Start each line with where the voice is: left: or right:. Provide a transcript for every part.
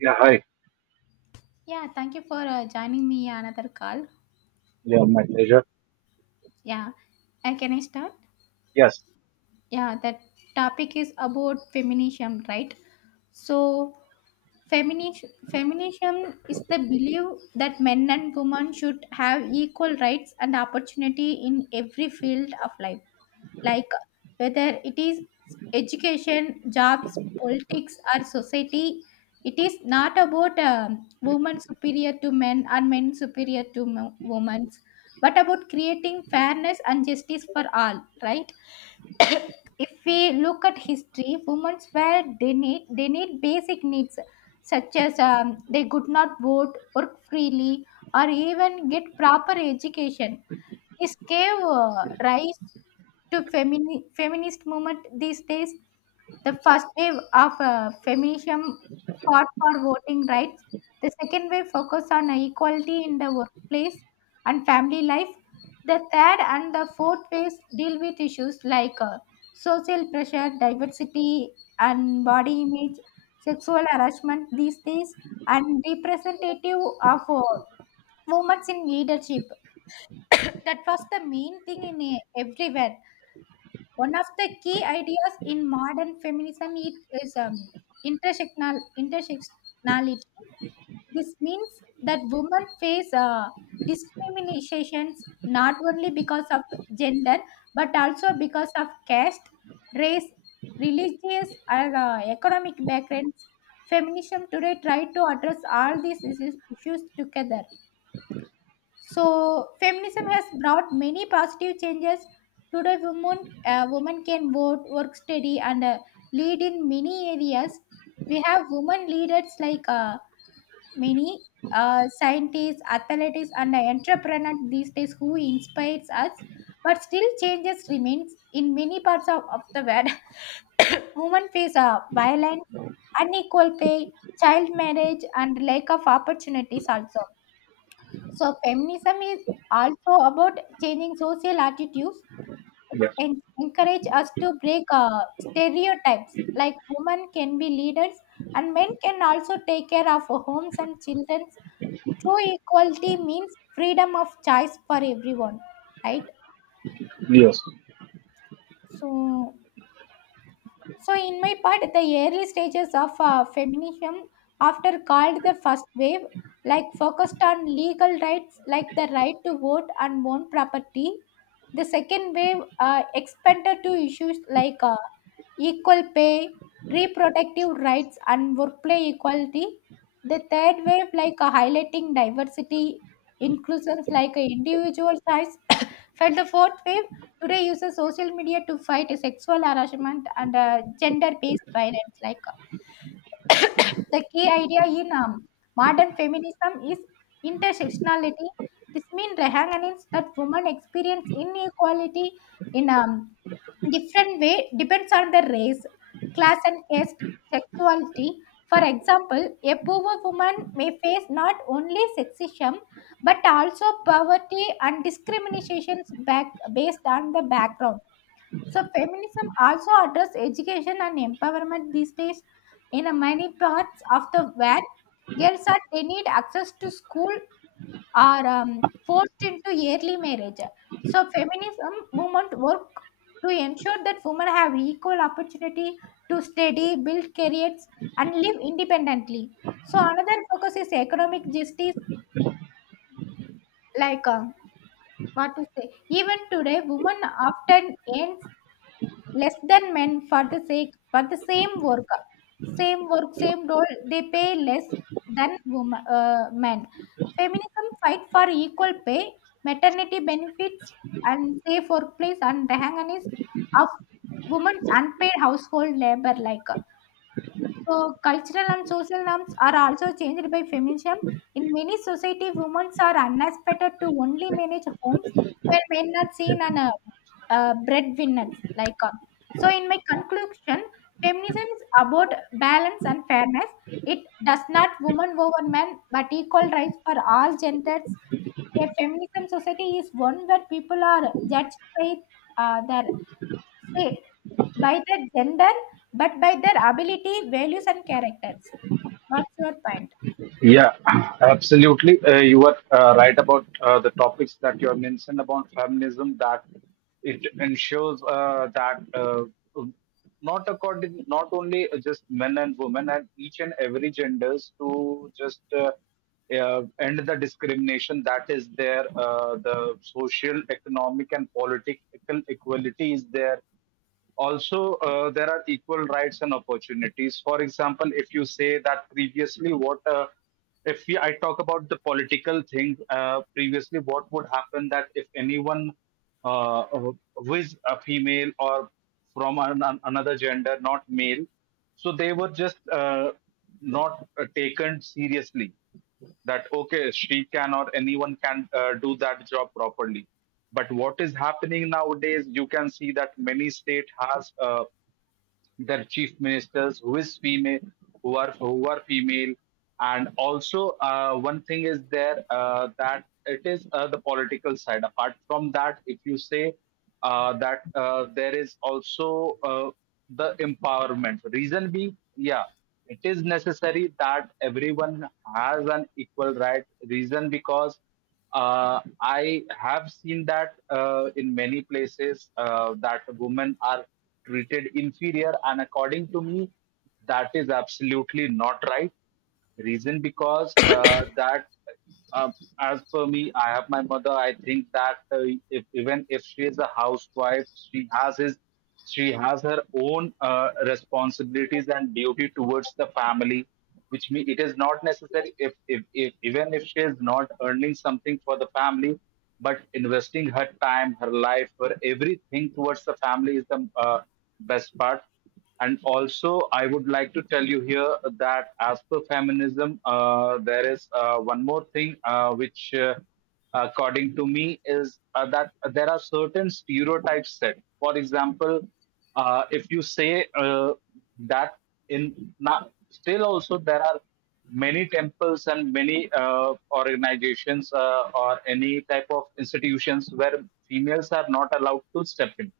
right: Yeah, hi.
left: Yeah, thank you for joining me another call.
right: Yeah, my pleasure.
left: Yeah, can I start?
right: Yes,
left: Yeah, that topic is about feminism, right? So, feminism is the belief that men and women should have equal rights and opportunity in every field of life. Like whether it is education, jobs, politics, or society. It is not about women superior to men or men superior to women, but about creating fairness and justice for all, right? If we look at history, women were they need basic needs such as they could not vote, work freely, or even get proper education. This gave rise to feminist movement these days. The first wave of feminism fought for voting rights. The second wave focused on equality in the workplace and family life. The third and the fourth waves deal with issues like social pressure, diversity, and body image, sexual harassment these days, and representative of women in leadership. That was the main thing in everywhere. One of the key ideas in modern feminism it is intersectionality. This means that women face discriminations not only because of gender but also because of caste, race, religious, or economic backgrounds. Feminism today try to address all these issues together. So feminism has brought many positive changes. Today, women can vote, work study, and lead in many areas. We have women leaders like many scientists, athletes, and entrepreneurs these days who inspires us. But still, changes remains in many parts of the world. Women face violence, unequal pay, child marriage, and lack of opportunities also. So feminism is also about changing social attitudes. It
right: yes,
left: encourage us to break stereotypes like women can be leaders and men can also take care of homes and children. True equality means freedom of choice for everyone, right?
right: yes.
left: So So, in my part, the early stages of feminism, after called the first wave, like focused on legal rights like the right to vote and own property. The second wave expanded to issues like equal pay, reproductive rights, and workplace equality. The third wave, like highlighting diversity, inclusions like individual size. Felt the fourth wave today uses social media to fight sexual harassment and gender-based violence. Like the key idea in modern feminism is intersectionality. This means Rehanganin's that women experience inequality in different way depends on their race, class and caste, sexuality. For example, a poor woman may face not only sexism but also poverty and discriminations back based on the background. So feminism also addresses education and empowerment these days. In many parts of the world, girls are denied access to school or forced into early marriage. So feminism movement work to ensure that women have equal opportunity to study, build careers, and live independently. So another focus is economic justice, like what to say. Even today, women often earns less than men for the same work same role they pay less than woman, men. Feminism fight for equal pay, maternity benefits and safe workplace and the of women's unpaid household labor like. So, cultural and social norms are also changed by feminism. In many society, women are unexpected to only manage homes where men are seen as breadwinners. So in my conclusion, feminism is about balance and fairness. It does not woman over man, but equal rights for all genders. A feminism society is one where people are judged by uh, their Say, by their gender, but by their ability, values, and characters. What's your point?
right: Yeah, absolutely. You are right about the topics that you have mentioned about feminism, that it ensures that not only just men and women and each and every genders to just end the discrimination that is there, the social, economic, and political equality is there also there are equal rights and opportunities. For example, if you say that previously what if we, I talk about the political thing, previously what would happen that if anyone who is a female or from another gender, not male, so they were just not taken seriously, that okay she can or anyone can do that job properly. But what is happening nowadays, you can see that many state has their chief ministers who is female, who are female. And also, one thing is there, that it is, the political side. Apart from that, if you say that there is also the empowerment, reason being, yeah, it is necessary that everyone has an equal right, reason because I have seen that in many places that women are treated inferior, and according to me, that is absolutely not right. Reason because that, uh, as per me, I have my mother. I think that if, even if she is a housewife, she has her own responsibilities and duty towards the family, which means it is not necessary if, even if she is not earning something for the family, but investing her time, her life, her everything towards the family is the best part. And also, I would like to tell you here that as per feminism, there is one more thing, which, according to me, is that there are certain stereotypes set. For example, if you say that in not, still also there are many temples and many organizations or any type of institutions where females are not allowed to step in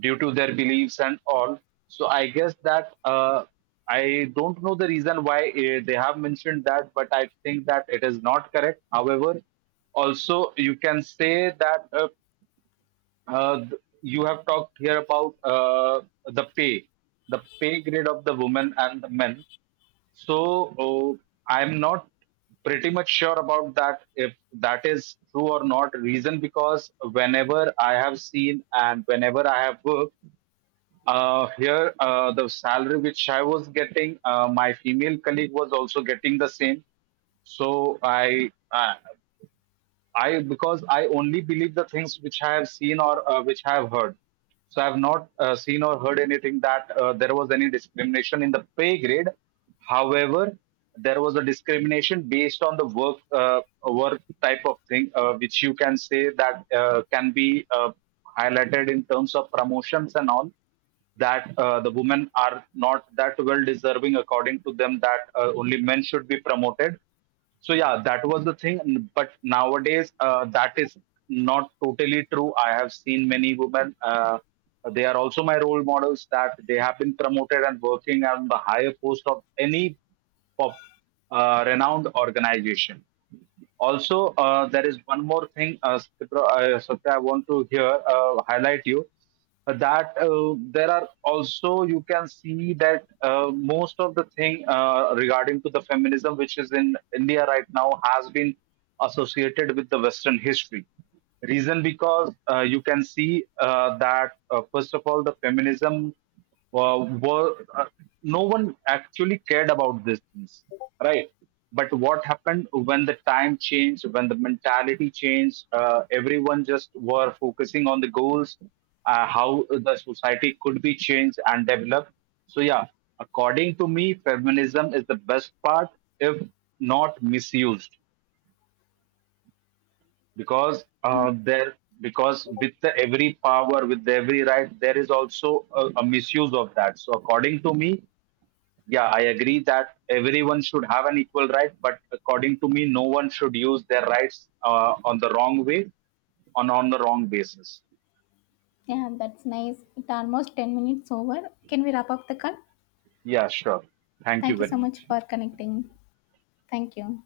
right: due to their beliefs and all. So I guess that, I don't know the reason why they have mentioned that, but I think that it is not correct. However, also you can say that uh, th- you have talked here about the pay grade of the women and the men. So oh, I'm not pretty much sure about that if that is true or not, reason because whenever I have seen and whenever I have worked here, the salary which I was getting, my female colleague was also getting the same. So I, uh, I, because I only believe the things which I have seen or which I have heard. So I have not seen or heard anything that there was any discrimination in the pay grade. However, there was a discrimination based on the work, type of thing, which you can say that can be highlighted in terms of promotions and all, that the women are not that well deserving, according to them, that only men should be promoted. So yeah, that was the thing. But nowadays, that is not totally true. I have seen many women. They are also my role models, that they have been promoted and working on the higher post of any pop, renowned organization. Also, there is one more thing, Sitra, Satya, I want to here highlight you. That there are also, you can see that most of the thing regarding to the feminism which is in India right now has been associated with the western history, reason because you can see that first of all, the feminism were no one actually cared about these things, right? But what happened when the time changed, when the mentality changed, everyone just were focusing on the goals, how the society could be changed and developed. So yeah, according to me, feminism is the best part if not misused, because
left: Yeah,
right: there because with the every power, with every right, there is also a misuse of that. So according to me, yeah, I agree that everyone should have an equal right, but according to me, no one should use their rights on the wrong way, on the wrong basis.
left: yeah, that's nice. It's almost 10 minutes over. Can we wrap up the call?
right: Yeah, sure. Thank you
left: Thank you so
right: very
left: much
right: much.
left: for connecting. Thank you.